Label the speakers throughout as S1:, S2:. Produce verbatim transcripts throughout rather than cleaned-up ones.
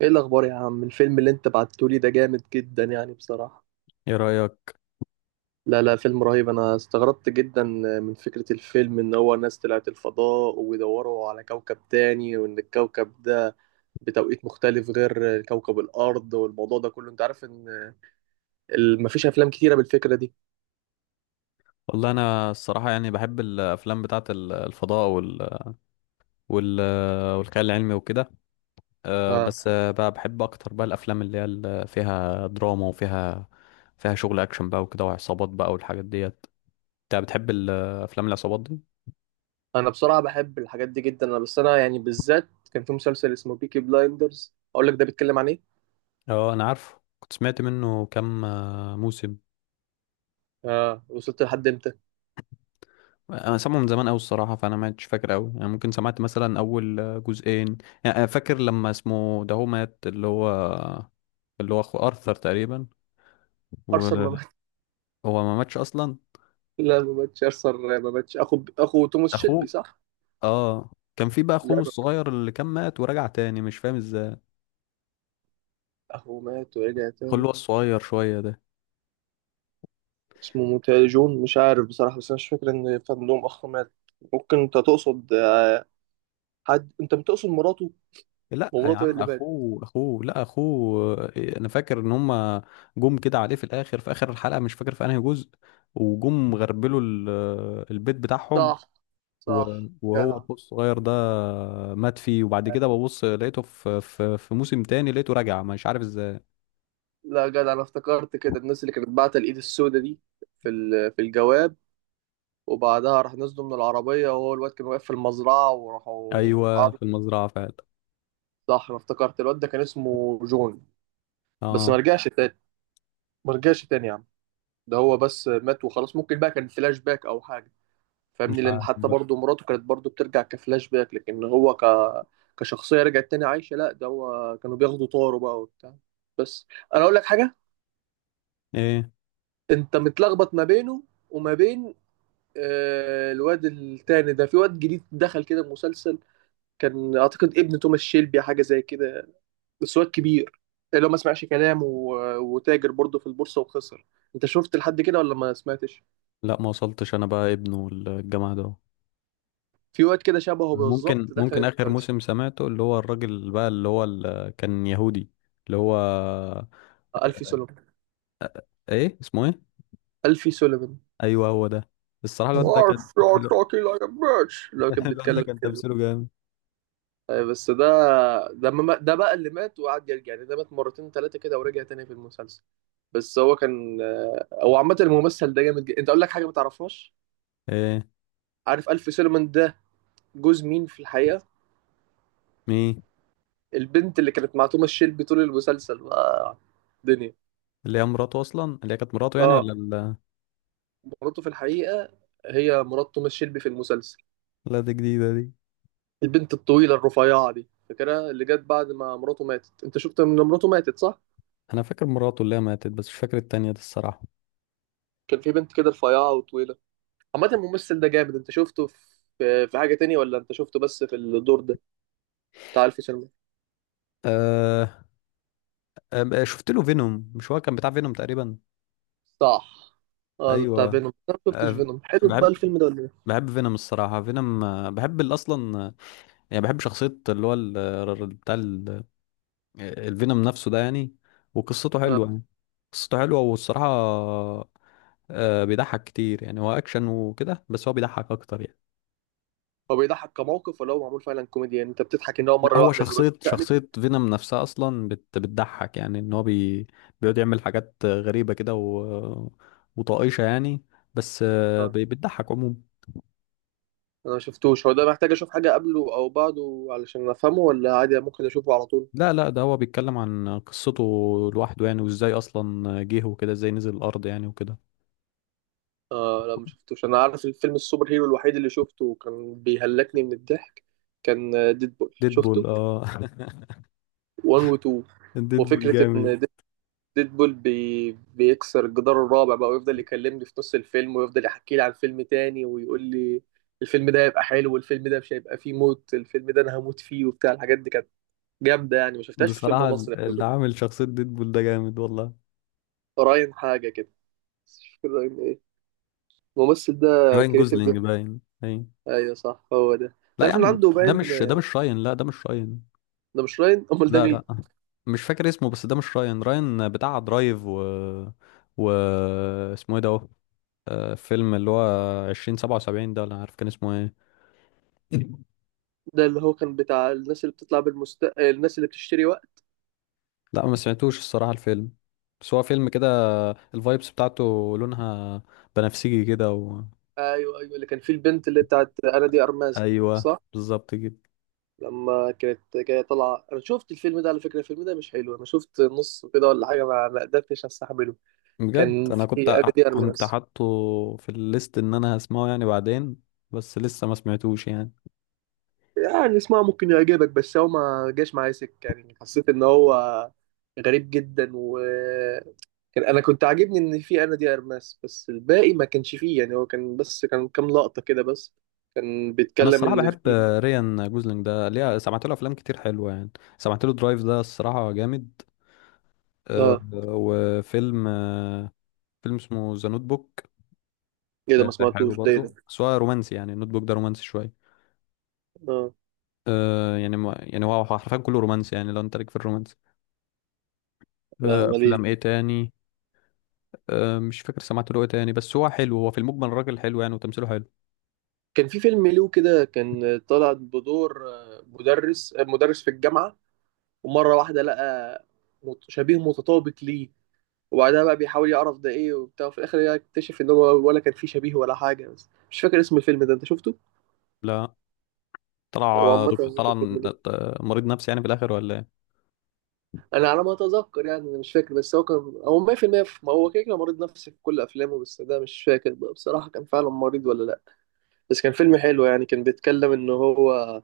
S1: ايه الاخبار يا عم؟ الفيلم اللي انت بعتهولي ده جامد جدا يعني بصراحة.
S2: ايه رأيك؟
S1: لا لا، فيلم رهيب، انا استغربت جدا من فكرة الفيلم، ان هو ناس طلعت الفضاء وبيدوروا على كوكب تاني، وان الكوكب ده بتوقيت مختلف غير كوكب الارض، والموضوع ده كله انت عارف ان ال- مفيش افلام كتيرة بالفكرة دي.
S2: والله انا الصراحة يعني بحب الافلام بتاعة ال- الفضاء وال... وال... والخيال العلمي وكده. أه،
S1: آه.
S2: بس أه، بقى بحب اكتر بقى الافلام اللي هي ال- فيها دراما وفيها فيها شغل اكشن بقى وكده وعصابات بقى والحاجات ديت. انت بتحب ال- افلام العصابات دي؟
S1: انا بصراحة بحب الحاجات دي جدا، انا بس انا يعني بالذات كان في مسلسل اسمه بيكي بلايندرز، اقول لك ده بيتكلم عن ايه.
S2: اه، انا عارفه، كنت سمعت منه كام أه، موسم.
S1: اه، وصلت لحد امتى؟
S2: انا سامعه من زمان قوي الصراحة، فانا ما عدتش فاكر قوي يعني، ممكن سمعت مثلا اول أه، جزئين. يعني أنا فاكر لما اسمه ده هو مات، اللي هو اللي هو اخو ارثر تقريبا.
S1: ارثر؟
S2: هو ما ماتش اصلا
S1: لا ما ماتش ارثر، ما ماتش اخو اخو توماس شيلبي،
S2: اخوه؟
S1: صح؟
S2: اه. كان في بقى
S1: لا
S2: اخوه
S1: ما-
S2: الصغير اللي كان مات ورجع تاني، مش فاهم ازاي.
S1: اخو مات ورجع
S2: اخوه اللي
S1: تاني؟
S2: هو الصغير شويه ده.
S1: اسمه متهيألي جون، مش عارف بصراحة، بس انا مش فاكر ان كان لهم اخ مات. ممكن انت تقصد آه، حد، انت بتقصد مراته؟
S2: لا يا
S1: ومراته هي
S2: عم،
S1: اللي ماتت.
S2: اخوه اخوه، لا اخوه. آه، انا فاكر ان هما جم كده عليه في الاخر، في اخر الحلقه مش فاكر في انهي جزء، وجم غربلوا ال- آه، البيت بتاعهم.
S1: صح.
S2: و-
S1: صح.
S2: وهو
S1: جدع.
S2: اخوه الصغير ده مات فيه، وبعد كده ببص لقيته في في في موسم تاني لقيته رجع مش عارف ازاي.
S1: لا جدع، انا افتكرت كده الناس اللي كانت باعتة الايد السوداء دي في ال- في الجواب، وبعدها راح نزلوا من العربية وهو الواد كان واقف في المزرعة وراحوا
S2: ايوه
S1: قعدوا.
S2: في المزرعه فعلا.
S1: صح. انا افتكرت الواد ده كان اسمه جون، بس ما
S2: اه.
S1: رجعش تاني. ما رجعش تاني يا عم، ده هو بس مات وخلاص. ممكن بقى كان فلاش باك او حاجه،
S2: مش
S1: فاهمني؟ لان
S2: عارف
S1: حتى
S2: بقى.
S1: برضه مراته كانت برضه بترجع كفلاش باك، لكن هو ك كشخصيه رجعت تاني عايشه؟ لا ده هو كانوا بياخدوا طاره بقى وبتاع. بس، انا اقول لك حاجه،
S2: ايه؟
S1: انت متلخبط ما بينه وما بين آه، الواد التاني ده. في واد جديد دخل كده المسلسل، كان اعتقد ابن توماس شيلبي حاجه زي كده، بس واد كبير، اللي هو ما سمعش كلام و... وتاجر برضه في البورصه وخسر. انت شفت لحد كده ولا ما سمعتش؟
S2: لا ما وصلتش، انا بقى ابنه الجامعة ده.
S1: في واد كده شبهه
S2: ممكن
S1: بالظبط دخل
S2: ممكن اخر
S1: المسلسل،
S2: موسم سمعته اللي هو الراجل بقى اللي هو ال- كان يهودي. اللي هو.
S1: آه، ألفي سوليفان.
S2: ايه اسمه؟ ايه؟
S1: ألفي سوليفان.
S2: ايوه هو ده. الصراحة الواد ده كان.
S1: "Arf, you're
S2: الو-
S1: talking like a bitch" لو كان
S2: الواد ده
S1: بيتكلم
S2: كان
S1: كده.
S2: تمثيله جامد.
S1: آه، بس ده، ده ما ده بقى اللي مات وقعد يرجع، يعني ده مات مرتين ثلاثة كده ورجع تاني في المسلسل. بس هو كان آه، هو عامة الممثل ده جامد جدا. انت اقول لك حاجة ما تعرفهاش.
S2: ايه؟
S1: عارف ألفي سوليفان ده جوز مين في الحقيقة؟
S2: مين؟
S1: البنت اللي كانت مع توماس شيلبي طول المسلسل بقى، الدنيا.
S2: اللي هي مراته اصلا، اللي هي كانت مراته يعني،
S1: اه.
S2: ولا ال...
S1: مراته في الحقيقة، هي مرات توماس شيلبي في المسلسل.
S2: لا دي جديدة دي.
S1: البنت الطويلة الرفيعة دي، فاكرها؟ اللي جت بعد ما مراته ماتت. انت شفت ان مراته ماتت، صح؟
S2: انا فاكر مراته اللي هي ماتت، بس مش فاكر التانية دي الصراحة.
S1: كان في بنت كده رفيعة وطويلة. عامة الممثل ده جامد، انت شفته في في حاجة تانية ولا انت شفته بس في الدور ده بتاع الف سلمى؟
S2: أه... أه... شفت له فينوم، مش هو كان بتاع فينوم تقريبا؟
S1: صح. اه بتاع
S2: ايوه.
S1: فينوم. انا ما شفتش
S2: أه...
S1: فينوم، حلو
S2: بحب
S1: بقى الفيلم ده ولا ايه؟
S2: بحب فينوم الصراحة. فينوم آه، بحب ال- اصلا يعني، بحب شخصية اللي هو ال- ال- بتاع ال- آه، الفينوم نفسه ده يعني. وقصته حلوة
S1: اه.
S2: يعني. قصته حلوة والصراحة آه، بيضحك كتير يعني، هو أكشن وكده بس هو بيضحك أكتر يعني.
S1: هو بيضحك كموقف ولا هو معمول فعلا كوميديا، يعني انت بتضحك ان هو
S2: لا،
S1: مرة
S2: هو
S1: واحدة الواد
S2: شخصية
S1: تقلب؟
S2: شخصية فينوم نفسها أصلا بت بتضحك يعني، إن هو بي بيقعد يعمل حاجات غريبة كده و... وطائشة يعني. بس آه،
S1: اه.
S2: بي- بتضحك عموما.
S1: انا ما شفتوش، هو ده محتاج اشوف حاجة قبله او بعده علشان افهمه ولا عادي ممكن اشوفه على طول؟
S2: لا لا، ده هو بيتكلم عن قصته لوحده يعني، وإزاي أصلا جه وكده، إزاي نزل الأرض يعني وكده.
S1: اه لا ما شفتوش. انا عارف الفيلم السوبر هيرو الوحيد اللي شفته وكان بيهلكني من الضحك كان ديدبول،
S2: ديدبول
S1: شفته
S2: اه
S1: واحد و اتنين.
S2: ديدبول
S1: وفكرة
S2: جامد.
S1: ان ديدبول بي... بيكسر الجدار الرابع بقى ويفضل يكلمني في نص الفيلم ويفضل يحكي لي عن فيلم تاني ويقول لي الفيلم ده هيبقى حلو، والفيلم ده مش هيبقى فيه موت، الفيلم ده انا هموت فيه، وبتاع الحاجات دي كانت جامدة يعني، ما شفتهاش في فيلم
S2: بصراحة
S1: مصري قبل
S2: اللي
S1: كده.
S2: عامل شخصية ديدبول ده جامد والله.
S1: راين حاجة كده، بس مش فاكر راين ايه، الممثل ده
S2: راين
S1: كريتيف
S2: جوزلينج،
S1: جدا.
S2: باين باين.
S1: ايوه صح، هو ده،
S2: لا يا
S1: تعرف ان
S2: عم،
S1: عنده
S2: ده
S1: باين؟
S2: مش ده مش راين، لا ده مش راين.
S1: ده مش راين، امال ده
S2: لا
S1: مين؟
S2: لا. مش فاكر اسمه، بس ده مش راين. راين بتاع درايف و و اسمه ايه ده اهو؟ آه، فيلم اللي هو عشرين سبعة وسبعين ده، ولا عارف كان اسمه ايه.
S1: ده اللي هو كان بتاع الناس اللي بتطلع بالمست آه، الناس اللي بتشتري وقت.
S2: لا ما سمعتوش الصراحة الفيلم، بس هو فيلم كده الفايبس بتاعته لونها بنفسجي كده و...
S1: ايوه ايوه، اللي كان فيه البنت اللي بتاعت انا دي ارماز دي،
S2: ايوه
S1: صح؟
S2: بالظبط كده.
S1: لما كانت جايه طالعه. انا شفت الفيلم ده، على فكره الفيلم ده مش حلو، انا شفت نص كده ولا حاجه ما ما قدرتش استحمله.
S2: بجد
S1: كان
S2: انا كنت
S1: في انا
S2: ع-
S1: دي
S2: كنت
S1: ارماز،
S2: حاطه في الليست ان انا هسمعه يعني بعدين، بس لسه ما سمعتوش يعني.
S1: يعني اسمها ممكن يعجبك، بس هو ما جاش معايا سكه، يعني حسيت ان هو غريب جدا، و كان انا كنت عاجبني ان في انا دي ارماس، بس الباقي ما كانش فيه يعني. هو كان بس كان كام لقطة كده بس، كان
S2: انا
S1: بيتكلم
S2: الصراحه
S1: ان
S2: بحب
S1: في
S2: ريان جوزلينج ده، ليه؟ سمعت له افلام كتير حلوه يعني. سمعت له درايف ده الصراحه جامد. أه
S1: اه.
S2: وفيلم أه فيلم اسمه ذا نوت بوك.
S1: ايه ده؟
S2: أه
S1: ما
S2: حلو
S1: سمعتوش ده، ايه
S2: برضه
S1: ده؟
S2: بس هو رومانسي يعني، النوت بوك ده رومانسي شويه.
S1: اه
S2: أه يعني، ما يعني هو حرفيا كله رومانسي يعني، لو انت ليك في الرومانسي.
S1: لا
S2: أه
S1: ماليش.
S2: افلام ايه تاني؟ أه مش فاكر سمعت له ايه تاني، بس هو حلو، هو في المجمل الراجل حلو يعني، وتمثيله حلو.
S1: كان في فيلم له كده، كان طالع بدور آه، مدرس، آه، مدرس في الجامعة، ومرة واحدة لقى مت- شبيه متطابق ليه، وبعدها بقى بيحاول يعرف ده ايه وبتاع، وفي الاخر يكتشف ان هو ولا كان فيه شبيه ولا حاجة، بس مش فاكر اسم الفيلم ده، انت شفته؟
S2: لا.
S1: هو
S2: طلع
S1: عامة
S2: دك- طلع ن-
S1: الفيلم ده،
S2: مريض نفسي يعني في الاخر ولا ايه؟
S1: انا على ما اتذكر يعني، أنا مش فاكر، بس هو كان هو مية في المية في- المية في- ما هو كده كده مريض نفسي في كل افلامه، بس ده مش فاكر بقى بصراحه كان فعلا مريض ولا لا. بس كان فيلم حلو يعني، كان بيتكلم ان هو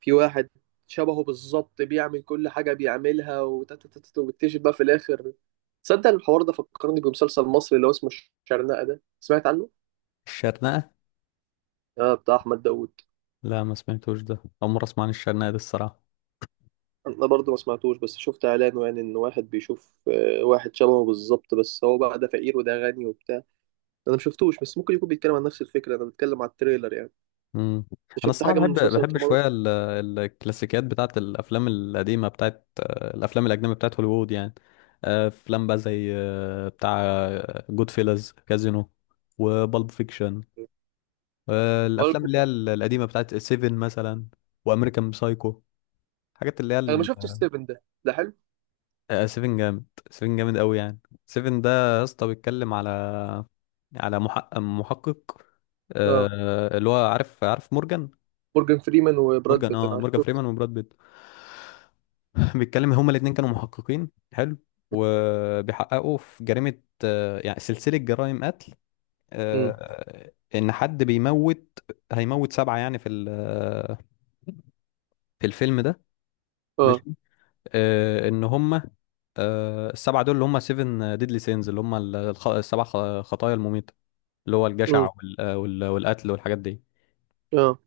S1: في واحد شبهه بالظبط بيعمل كل حاجه بيعملها، وتتتت وبيكتشف بقى في الاخر. تصدق الحوار ده فكرني بمسلسل مصري اللي هو اسمه الشرنقه، ده سمعت عنه؟
S2: الشرنقه؟
S1: اه، بتاع احمد داوود.
S2: لا ما سمعتوش، ده اول مره اسمع عن الشرنقه دي الصراحه.
S1: انا برضه ما سمعتوش، بس شفت اعلانه يعني، ان واحد بيشوف آه، واحد شبهه بالظبط بس هو بقى ده فقير وده غني وبتاع. انا مشفتوش بس ممكن يكون بيتكلم عن نفس الفكره، انا بتكلم على التريلر يعني.
S2: امم.
S1: انت
S2: انا
S1: شفت
S2: الصراحه
S1: حاجه من
S2: بحب بحب
S1: مسلسلات رمضان؟
S2: شويه ال- الكلاسيكيات بتاعت الافلام القديمه، بتاعت آه، الافلام الاجنبيه بتاعت هوليوود يعني. آه، افلام بقى زي آه، بتاع جود فيلز، كازينو، وبالب فيكشن،
S1: هو
S2: الافلام اللي
S1: الفكره.
S2: هي ال- القديمه، بتاعت سيفن مثلا، وامريكان سايكو، الحاجات اللي هي
S1: انا ما شفتش ستيفن ده، ده حلو؟
S2: آه، سيفن جامد، سيفن جامد قوي يعني. سيفن ده يا اسطى بيتكلم على على محقق، محقق
S1: اه
S2: آه، اللي هو عارف، عارف مورجان.
S1: مورجان فريمان وبراد
S2: مورجان،
S1: بيت،
S2: اه،
S1: انا
S2: مورجان
S1: شفت.
S2: فريمان وبراد بيت بيتكلم هما الاتنين كانوا محققين حلو، وبيحققوا في جريمة، آه، يعني سلسلة جرائم قتل،
S1: امم.
S2: آه، ان حد بيموت. هيموت سبعة يعني في ال- في الفيلم ده.
S1: اه.
S2: ماشي. آه، ان هما آه، السبعة دول اللي هم سيفن ديدلي سينز، اللي هم ال- الخ- السبع خ- خطايا المميتة، اللي هو
S1: امم.
S2: الجشع وال- آه، وال- والقتل والحاجات دي.
S1: اه.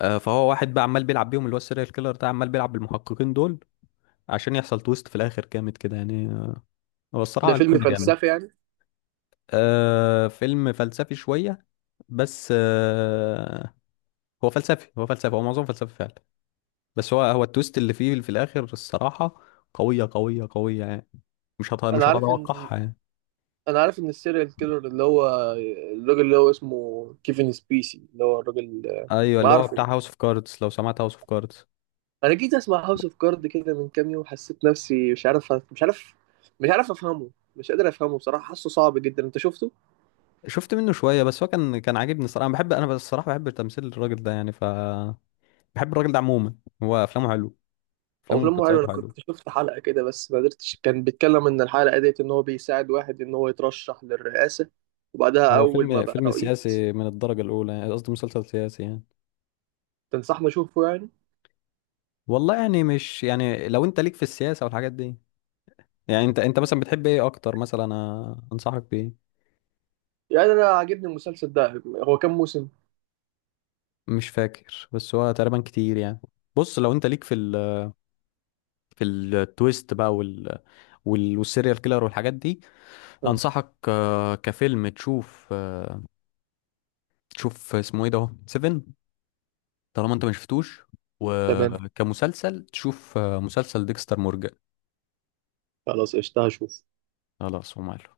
S2: آه، فهو واحد بقى عمال بيلعب بيهم، اللي هو السيريال كيلر ده عمال بيلعب بالمحققين دول عشان يحصل تويست في الآخر جامد كده يعني. آه، هو
S1: ده
S2: الصراحة
S1: فيلم
S2: الفيلم جامد.
S1: فلسفي يعني؟
S2: آه، فيلم فلسفي شوية، بس آه، هو فلسفي، هو فلسفي، هو معظمه فلسفي فعلا. بس هو هو التويست اللي فيه في الآخر الصراحة قوية قوية قوية يعني، مش هت-
S1: انا
S2: مش
S1: عارف ان،
S2: هتتوقعها يعني.
S1: انا عارف ان السيريال كيلر اللي هو الراجل اللي هو اسمه كيفن سبيسي، اللي هو الراجل.
S2: ايوه
S1: انا
S2: اللي هو
S1: عارفه.
S2: بتاع هاوس اوف كاردز، لو سمعت هاوس اوف كاردز.
S1: انا جيت اسمع هاوس اوف كارد كده من كام يوم، حسيت نفسي مش عارف، مش عارف، مش عارف افهمه، مش قادر افهمه بصراحه، حاسه صعب جدا، انت شفته؟
S2: شفت منه شويه، بس هو كان كان عاجبني الصراحه. انا بحب، انا بس الصراحه بحب تمثيل الراجل ده يعني، ف بحب الراجل ده عموما. هو افلامه حلو،
S1: هو
S2: افلامه
S1: فيلم حلو.
S2: ومسلسلاته
S1: انا كنت
S2: حلو.
S1: شفت حلقة كده بس ما قدرتش، كان بيتكلم ان الحلقة ديت ان هو بيساعد واحد ان هو يترشح للرئاسة، وبعدها
S2: هو
S1: اول ما
S2: فيلم
S1: بقى
S2: فيلم
S1: رئيس.
S2: سياسي من الدرجه الاولى يعني، قصدي مسلسل سياسي يعني.
S1: تنصحني اشوفه يعني؟
S2: والله يعني، مش يعني، لو انت ليك في السياسه والحاجات دي، يعني انت انت مثلا بتحب ايه اكتر مثلا انا انصحك بايه؟
S1: يعني انا عاجبني المسلسل ده، هو كام موسم؟
S2: مش فاكر، بس هو تقريبا كتير يعني. بص، لو انت ليك في ال... في التويست بقى وال... وال... والسيريال كيلر والحاجات دي،
S1: آه.
S2: انصحك آه، كفيلم تشوف آه، تشوف اسمه ايه ده اهو، سيفن، طالما انت ما شفتوش.
S1: تمام،
S2: وكمسلسل تشوف آه، مسلسل ديكستر مورجان.
S1: خلاص قشطة، هشوف.
S2: خلاص وماله.